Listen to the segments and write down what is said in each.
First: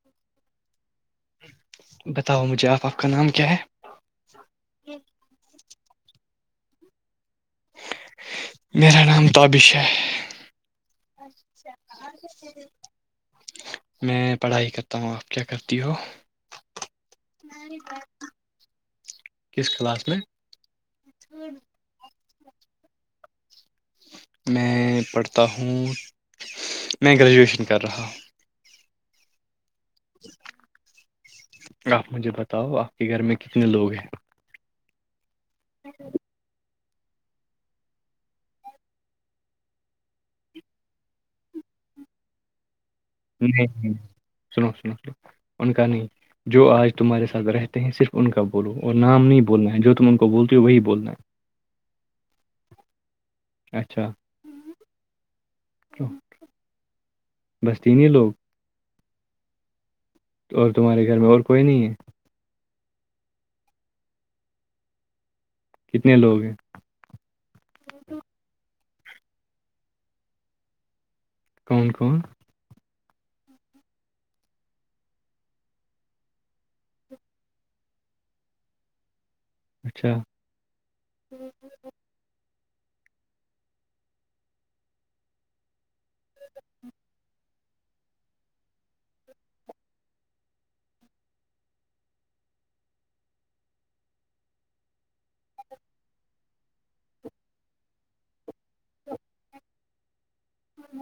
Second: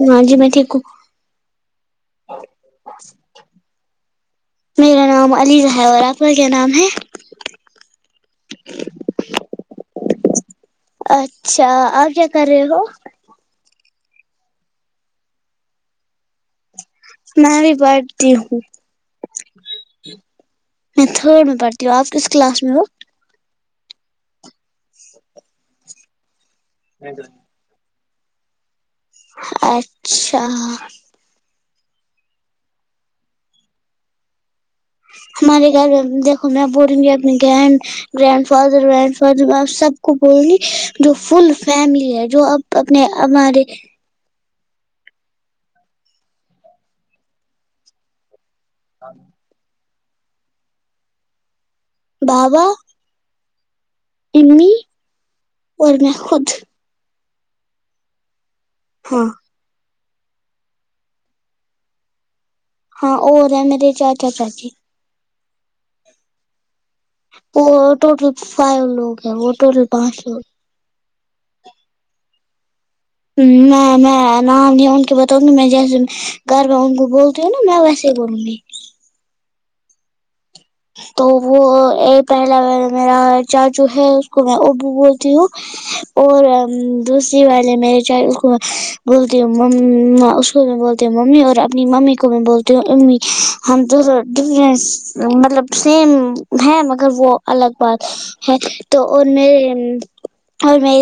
ہاں جی میں ٹھیک ہوں بتاؤ مجھے آپ آپ کا نام کیا ہے میرا نام علیز ہے اور آپ کا کیا نام ہے میرا نام تابشاہ ہے اچھا اور کیا کر رہے ہو میں پڑھائی کرتا ہوں آپ کیا کرتی ہو میں بھی بیھتی ہوں کس کلاس میں میں تھرڈ میں پڑتی ہوں آپ کس کلاس میں ہو میں پڑھتا ہوں میں گریجویشن کر رہا ہوں اچھا آپ مجھے بتاؤ آپ کے گھر میں کتنے لوگ ہیں ہمارے گھر میں دیکھو میں بولوں گی اپنی گن گرنڈ فادر گرڈ فادر آپ سب کو بول گی جو فل فیملی ہے جو اب تو اپنے ہمارے نہیں سنو سنو سو ان کا نہیں جو آج تمہارے ساتھ رہ ہیں صرف ان کا بولو اور نام نہیں بولنا ہے جو تم ان کو بولتے ہو وہی بولنا ہے بابا اچھا امی اور میں خود بسطین لوگ ہاں اور تمہارے گھر میں اور کوئی نہیں ہے ہاں اور رہ ہے میرے چاچا چاچی کتنے لوگ ہیں وہ ٹوٹل فائیو لوگ ہیں وہ ٹوٹل پانچ لوگ کون کون میں میں نام لیا ان کے بتاؤں گی میں جیسے گھر میں ان کو بولتی ہوں نا میں ویسے ہی بولوں گی اچھا تو وہ پہلا میرا چا جو ہے اس کو میں ابو بولتی ہوں اور دوسری وال ہے مے چ کو بولتی ہ م اس کو میں بولتی ہوں ممی اور اپنی ممی کو میں بولتی ہوں امی ہم ڈفنس مطلب سیم ہے مگر وہ الگ بات ہے تو اور م اور میں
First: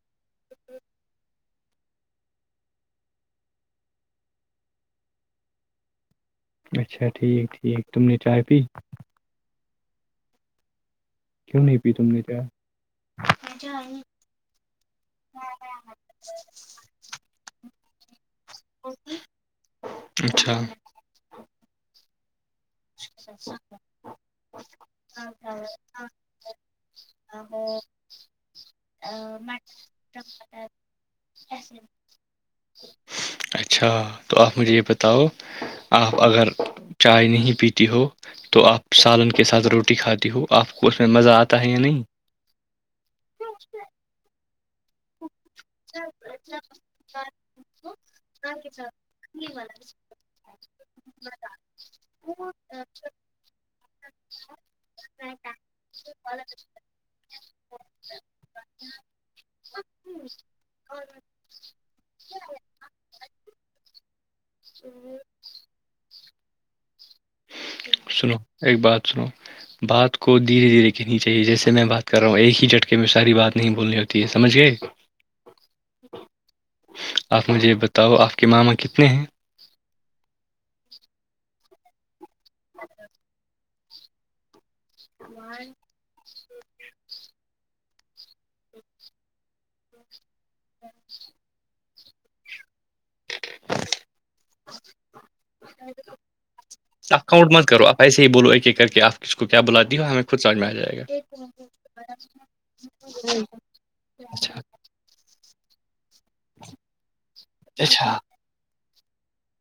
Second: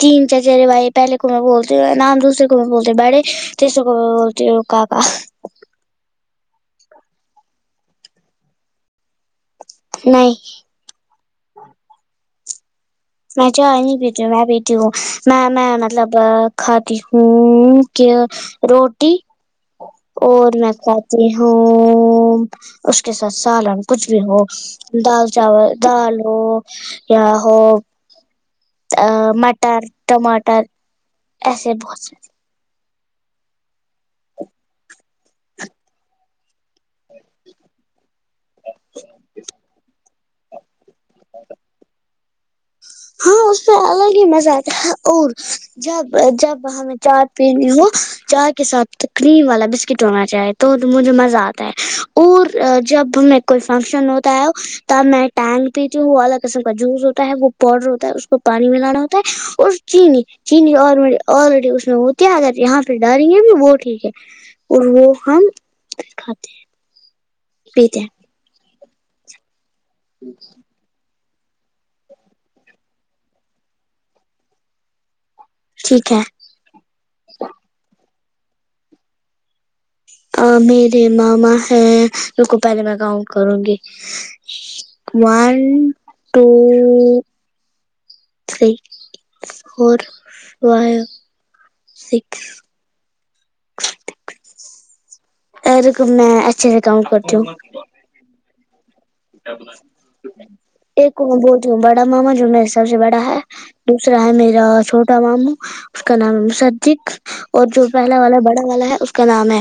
تین چچہرے بھائی پہلے کو میں بولتے ہو نام دوسر کو میں بولتے بڑے تیسروں کو میں بولتے ہو کا کا اچھا ٹھیک ٹھیک تم نے چائےائے پ نہیں کیوں نہیں پی تم نے کیا میں ج نہیں بیتی ہ میں بیتی ہوں میں میں مطلب کھاتی ہوں کہ روٹی اور اچھا میں کہاہتی ہوں اس کے ساتھ سالن کچھ بھی ہو دال چاول دال ہو یا ہو ا مٹر ٹماٹر ایسے بہت سےارے اچھا تو آپ مجھے یہ بتاؤ آپ اگر چائے نہیں پیتی ہو تو آپ سالن کے ساتھ روٹی کھاتی ہو آپ کو اس میں مزہ آتا ہے یا نہیں ہاں اس سے الگ ہی مزہ آتا ہے اور جب جب ہمیں چائے پیین ہو چائے کے ساتھ کریم والا بسکٹ ہونا چاہے تو مجھے مزہ آتا ہے اور جب میں کوئی فنکشن ہوتا ہے میں ٹینگ پیتی ہوں وہ ا الگ قسم کا جوس ہوتا ہے وہ ڈر ہوتا ہے اس کو پانی میں لانا ہوتا ہے اور چینی چینی آ آلریڈی اس میں ہوتی ہے اگر یہاں پہ ڈالیں گے بھی وہ ٹھیک ہے اور وہ ہم د کھاتے ہیں پیتے ہیں سنو ایک بات سنو بات کو دھیرے دھیرے کہنی چاہیے جیسے میں بات کر رہا ہوں ایک ہی جھٹکے میں ساری بات نہیں بھولنی ہوتی ہے سجھ گئے ٹھیک ہے آپ مجھے یہ بتاؤ آپ کے ماما کتنے ہیں میرے ماما ہے ان کو پہلے میں کاؤنٹ کروں گی ون ٹو س فور فائیو سکس ا رک میں اچھا سے کام آپ کرتیوں کاؤنٹ مت کرو آپ ایسے ہی بول ایک کہ آپ ک کو کیا بلاتی ہو ہمیں خود سمجھ میں آ جائے گا ایک کو میں بولتی ہوں بڑا ماما جو میرے سب سے بڑا ہے دوسرا ہے اچھا میرا چھوٹا ماموں اس کا نام ہے سجک اور جو اچھا پہلا والا بڑا والا ہے کا نام ہے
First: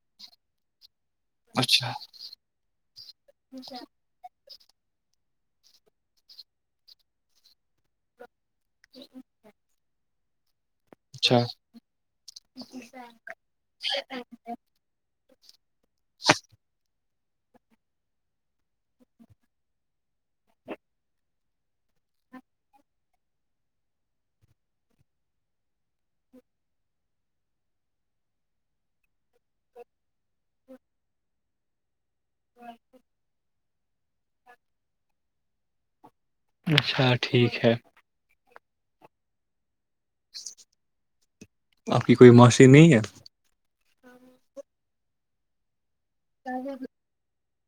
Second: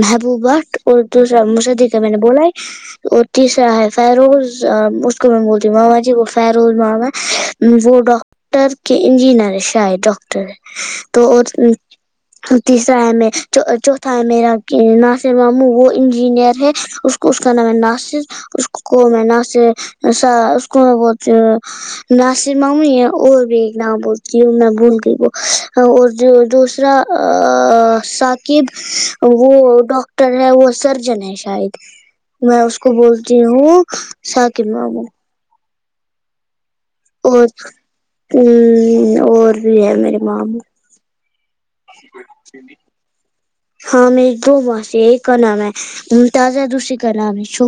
محبوب بٹ اور دوسرا مشدی اچھا کا میں نے بولا ہے اور شرا ہے فیروز اس کو میں بولتی ہوں ماما جی وہ فیروز ماما وہ ڈاکٹر ڈاکٹر کے انجینئر ہے شاید ڈاکٹر تو اچھا اور تیسرا ہے میں چوتھا ہے میرا کہ ناصر ماموں وہ انجینئر ہے اس کو اس کا نام ہے ناصر اس کو میں نہ سےا اس کو میں ب ناصر مام ہے اور بھی ایک نام بولتی ہے میں بھول گئی وہ اور جو دوسرا ثاقب وہ ڈاک وہ سرجن ہے شاید میں اس کو کو بولتی ہوں ساکمابو اچھا اور ٹھیک ہے ہ اور بھی ہے میرے معم آپ کی کوئی معاشی نہیں ہے ہاں میری دو وہاں سے ایک کا نام ہے ممتازہ دوسری کا نام ہے شو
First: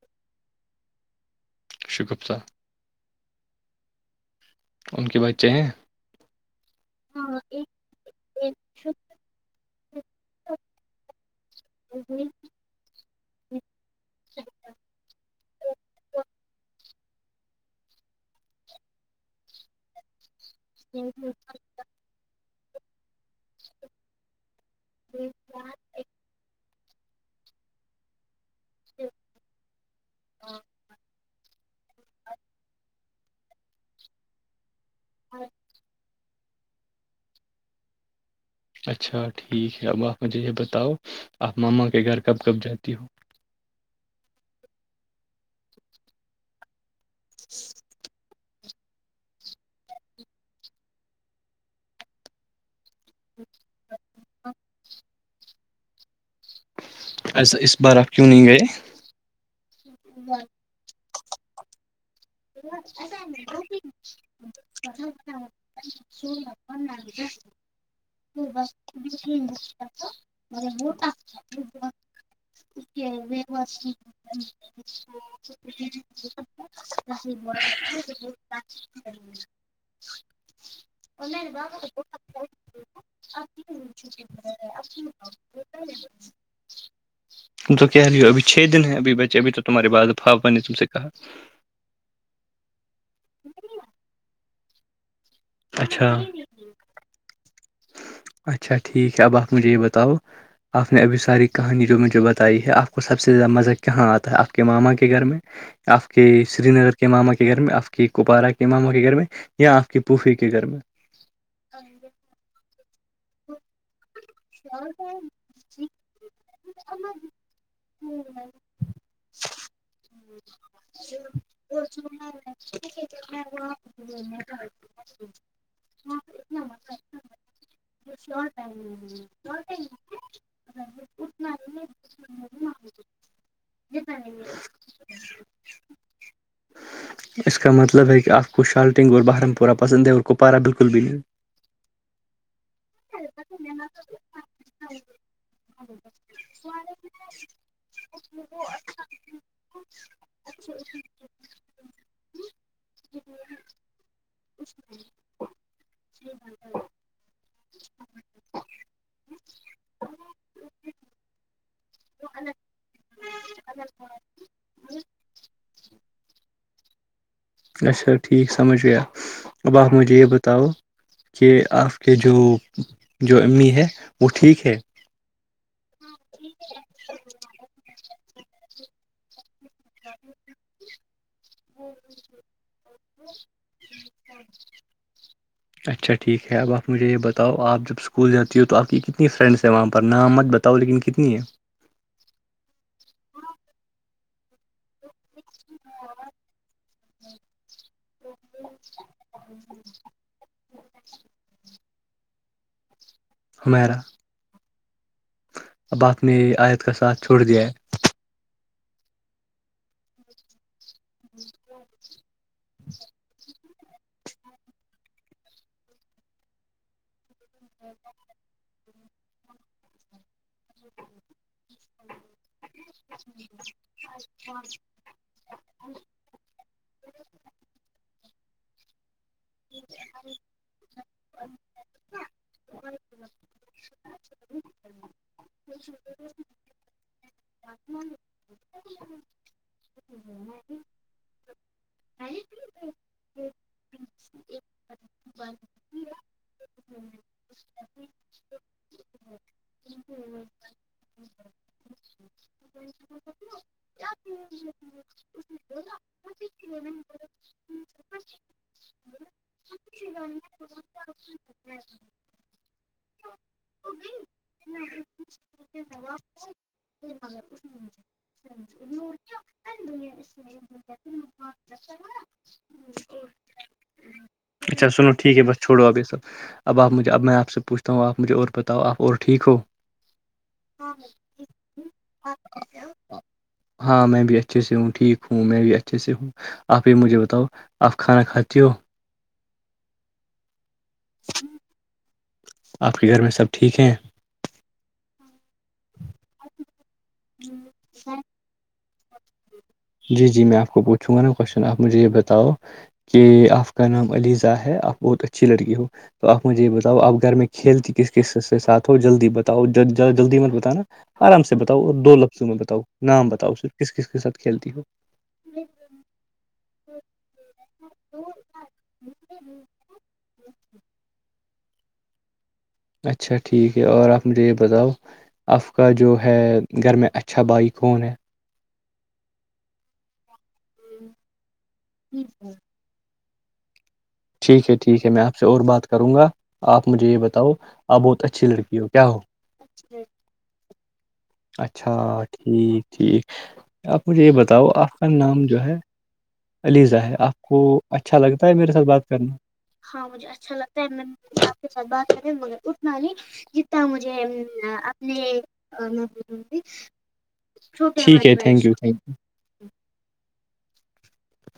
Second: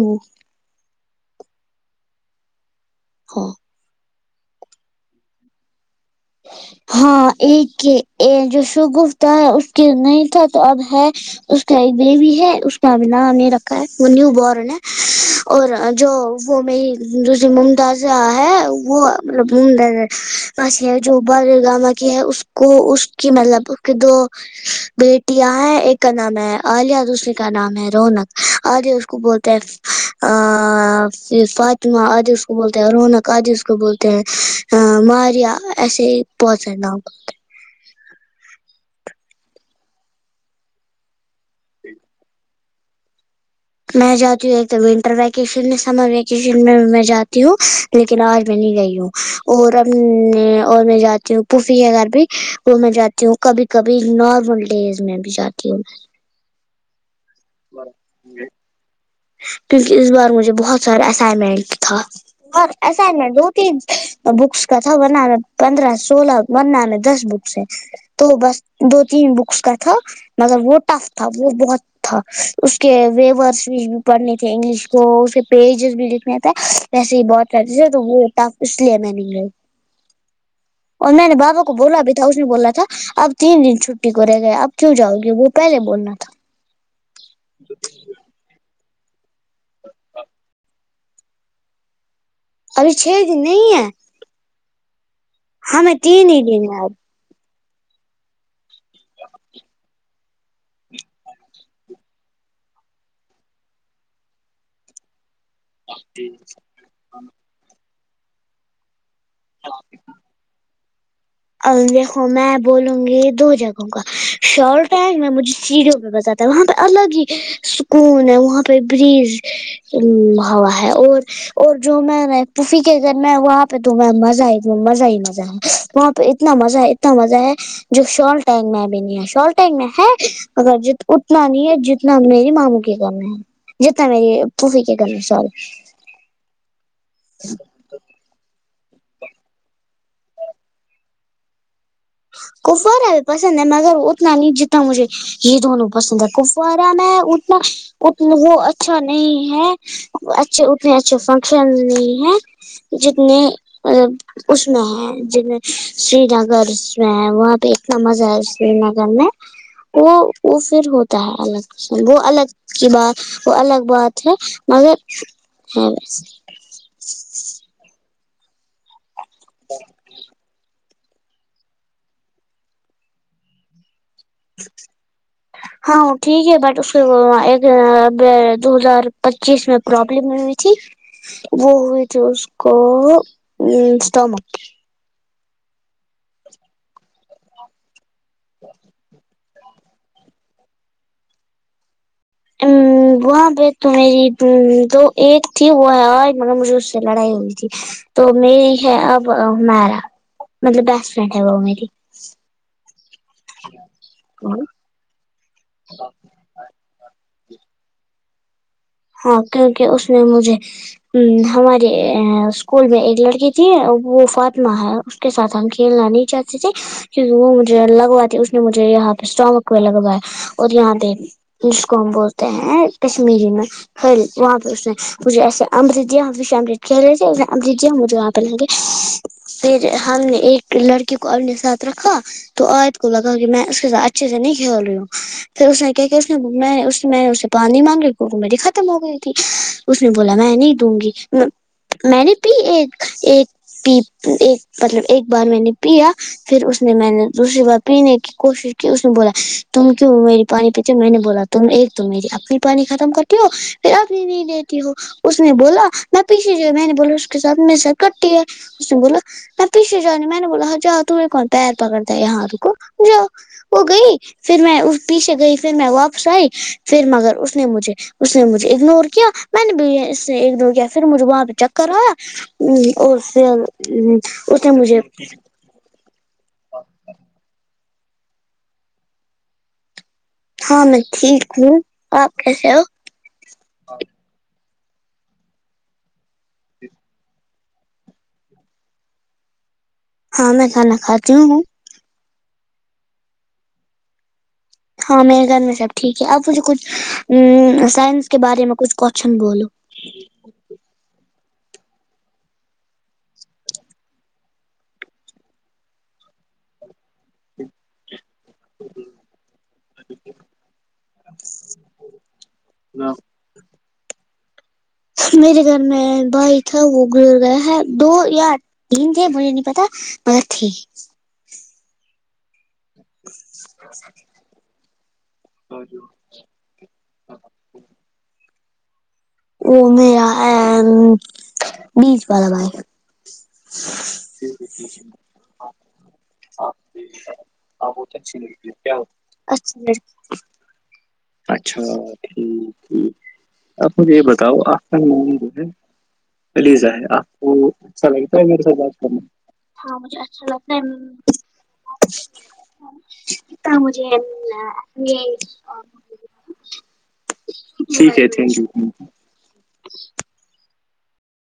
شگپتہ ہاں ان کے بچے ہیں ہاں ایک کے جو شوگفتا ہے اس کے نہیں تھا تو اب ہے اس کا ایک بیبی ہے اس کا ا نام نہیں رکھا ہے وہ نیو بورن ہے اور جو وہ میری دوسری ممتاز ہے وہ مطلب ممتا جو بار گاما کی ہے اس کو اس کی مطلب اس کے دو بیٹیاں ہے ایک کا نام ہے عالیا دوسری کا نام ہے رونق آگے اس کو بولتا ہیں ما آدیش کو بولتے ہیں رونق آدیش کو بولتے ہیں ماریا پہنچ نا اچھا ٹھیک ہے اب آپ مجھے یہ بتاؤ آپ ماما کے گھر کب کب جاتی ہو میں جاتی ہوں ایک تو ونٹر ویکیشن میں سمر ویکیشن میں میں جاتی ہوں لیکن آج میں نہیں گئی ہوں اور اب اور میں جاتی ہوں پوفی کے گھر بھی وہ میں جات تی ہوں کبھی کبھی نارمل ڈیز میں بھی جاتی ہوں اس بارآ آف کیوں نہیں گئےے کیونکہ اس بار مجھے بہت سارا اسائنمنٹ تھا اور ایسا دو تین بکس کا تھا ورنہ پندرہ سولہ ورنہ میں دس بکس ہے تو بس دو تین بکس کا تھا مگر وہ ٹف تھا وہ بہت تھا اس کے وورڈس بھی پڑھنے تھے انگلش کو اس کے پیجز بھی لکھنے تھےسے نہیں گئی اور میں نے بابا کو بولا بھی تھا اس نے بولا تھا اب تین دن چھٹی کو رہے گیا اب کیوں جاؤ گے وہ پہلے بولنا تھا تو کہہ رہی ہو ابھی چھ دن ہے ابھی بچے ابھی تو تمہارے بعضفاپا نے تم سے کہا ابھی چھ دن نہیں ہے ہ میں اچھا تین دین آپ اچھا ٹھیک ہے اب آپ مجھے یہ بتاؤ آپ نے ابھی ساری کہانی جو مجھے بتائی ہے آپ کو سب سے زیادہ مزہ کہاں آتا ہے آپ کے ماما کے گھر میں آپ کے سری نگر کے ماما کے گھر میں آپ کے کوپوارا کے ماما کے گھر میں یا آپ کے پوفے کے گھر میں ا دیکھو میں بولوں گی دو جگہوں کا شار گ میں مجھے سیڑھیوں پہ بتاتا ہے وہاں پہ الگ ہی سکون ہے وہاں پہ بریج ہوا ہے اور اور جو میں پفی کے ا گگر میں وہاں پہ تو میں مزہ آئی مزہ ہی مزہ ہے وہاں پہ اتنا مزہ ہے اتنا مزہ ہے جو شال ٹینگ میں ابھی نہیں آ ہے اگر اتنا نہیں ہے جتنا میری ماموں کے کام ہے جتنا میری پوفی کے کرنا سال اس کا مطلب ہے کہ آ کو شالٹنگ اور بہارم پورہ پسند ہے اور کپارا بالکل بھی نہیں ہ کپوارا بھی پسند ہے مگر اتنا نہیں جتنا مجھے یہ دونوں پسند ہے کپوارا میں اتنا ا وہ اچھا نہیں ہے اچھے اتنے اچھے فنکشن نہیں ہے جتنے اس میں ہیں ج سری نگر وہاں پہ اتنا مزہ ہے سری نگر میں وہ وہ پھر ہوتا ہے الگ وہ الگ کی بات وہ الگ بات ہے مگر ہےس اچھا ٹھیک سمجھ گیاب آ مجے یہ ب تؤ کہ آپ کے جو جو امی ہے وہ ٹھیک ہے [inaudible] ہاں ٹھیک ہے بٹ اس کے ایک دو ہزار پچیس میں پرابلم ہوئی تھی وہ ہوئی تھی اس کو اسٹمک اچھا ٹھیک ہے اب آپ مجھے یہ بتاؤ آپ جب اسکول جاتی ہو تو آپ کی کتنی فرینڈس وہاں پر نام مت بتاؤ لیکن کتنی ہے ہ وہاں پہ تو میری دو ایک تھی وہ ہے اور مگر مجھے اس سے لڑائی ہوئی تھی تو میری ہے اب میرا مطلب بیسٹ فرینڈ ہے وہ میری ہمیرا کو اب آپ نے آیت کا ساتھ چھوڑ دیا ہے ہاں کیونکہ اس نے مجھے ہماری اسکول میں ایک لڑکی جی وہ فاطمہ ہے اس کے ساتھ ہم کھیلنا نہیں چاہتے تھے کیونکہ وہ مجھے لگوا تھی اس نے مجھے یہاں پہ اسٹامک پہ لگوایا اور یہاں پہ ج کو ہم بولتے ہیں کشمیری میں پل وہاں پہ اس مجھے ایسےمرتیا امرت کھیل رہے تھےے امرتیا مجھے وہاں پہ لیں گے پھر ہم نے ایک لڑکی کو اپنے ساتھ رکھا تو عد کو لگا کہ میں اس کے ساتھ اچھے سے نہیں کھیل رہی ہوں پھر اس نے کیا کہ اس نے میں اس نے میں اسے پانی مانگی گو میری خط ختم ہو گئی تھی اس نے بولا میں نہیں دوں گی میں نے پی ایک پی ایک مطلب ایک بار میں نے پیا پھر اس نے میں نے دوسری بار پینے کی کوشش کی اس نے بولا تم کیوں میری پانی پیچھے میں نے بولا تھا تم ایک تو میری اپنی پانی ختم کرتی ہو پھر اب نہیں دیتی ہو اس نے بولا میں پیچھے جو میں نے بولا اس کے ساتھ م سر کٹی ہے اس نے بولا میں پیھے جاؤنی میں نے بولا ہاں جاؤ تو یہے کون پیر پکڑتا ہے یہاں رکو جاؤ وہ گئی پھر میں اس پیچھے گئی پھر میں واپس آئی پھر مگر اس نے مجھے اس نے مجھے اگنور کیا میں نے بھی اس نے اگنور کیا پھر مجھے وہاں پہ چک کرا ہ اور پ ہی اچھا سنو ٹھیک ہے بس چھو ابھی سب اب آپ مجھےب آپ سے پوچھ تو آپ مجھے اور بتاؤ آپ اور ٹھیک ہو ہاں میں ٹھیک ہوں آپ کیسے ہو ہاں میں بھی اچھے سے ہوں ٹھیک ہوں میں بھی اچھے سے ہوں آپ یہ مجھے بتاؤ آپ کھانا کھاتی ہو ہاں میں کھانا کھاتی ہوں آپ کے گھر میں سب ٹھیک ہیں ہاں میرے گھر میں سب ٹھیک ہے اپ مجھے کچھ ا سائنس کے بارے میں کچھ کوشچن بولو جی جی میں آپ کو پوچھوں گا نا کوشچن آپ مجھے یہ بتاؤ کہ آپ کا نام علیزہ ہے آپ بہت اچھی لڑکی ہو تو آپ مجھے یہ بتاؤ آپ گھر میں کھیلتی کس کس ساتھ ہو جلدی بتاؤ جلدی مل بتان نا آرام سے بتاؤ اور دو لفظوں میں بتاؤ نام بتاؤ صرف کس کس کے ساتھ کھیلتی ہو میرے گھر میں بھائی تھا وہ گزر گیا ہے دو یاار دے مریے نہیں پتا م اچھا ٹھیک ہے اور آپ مجھے یہ بتاؤ آپ کا جو ہے گھر میں اچھا بھائی کون ہے وہ میرا ہے بیس والا بائی ٹھیک ہے ٹھیک ہے میں آپ سے اور بات کروں گا ہاں آپ مجھے یہ بتاؤ آپ بہت اچھی ل لڑکی کیا ہو اچھا اچھا ٹھیک ٹھیک آپ مجھے یہ بتاؤ آپ کا نام جو ہے علیزا ہے آپ کو اچھا لگتا ہے میرے ساتھ بات کرنا ہاں مجھے اچھا لگتا ہے آپ کے ساتھ بات کرے مگر اتنا نہیں جتنا مجھے مجھے ٹھیک ہے تھینک یو تھینک ی [unintelligible]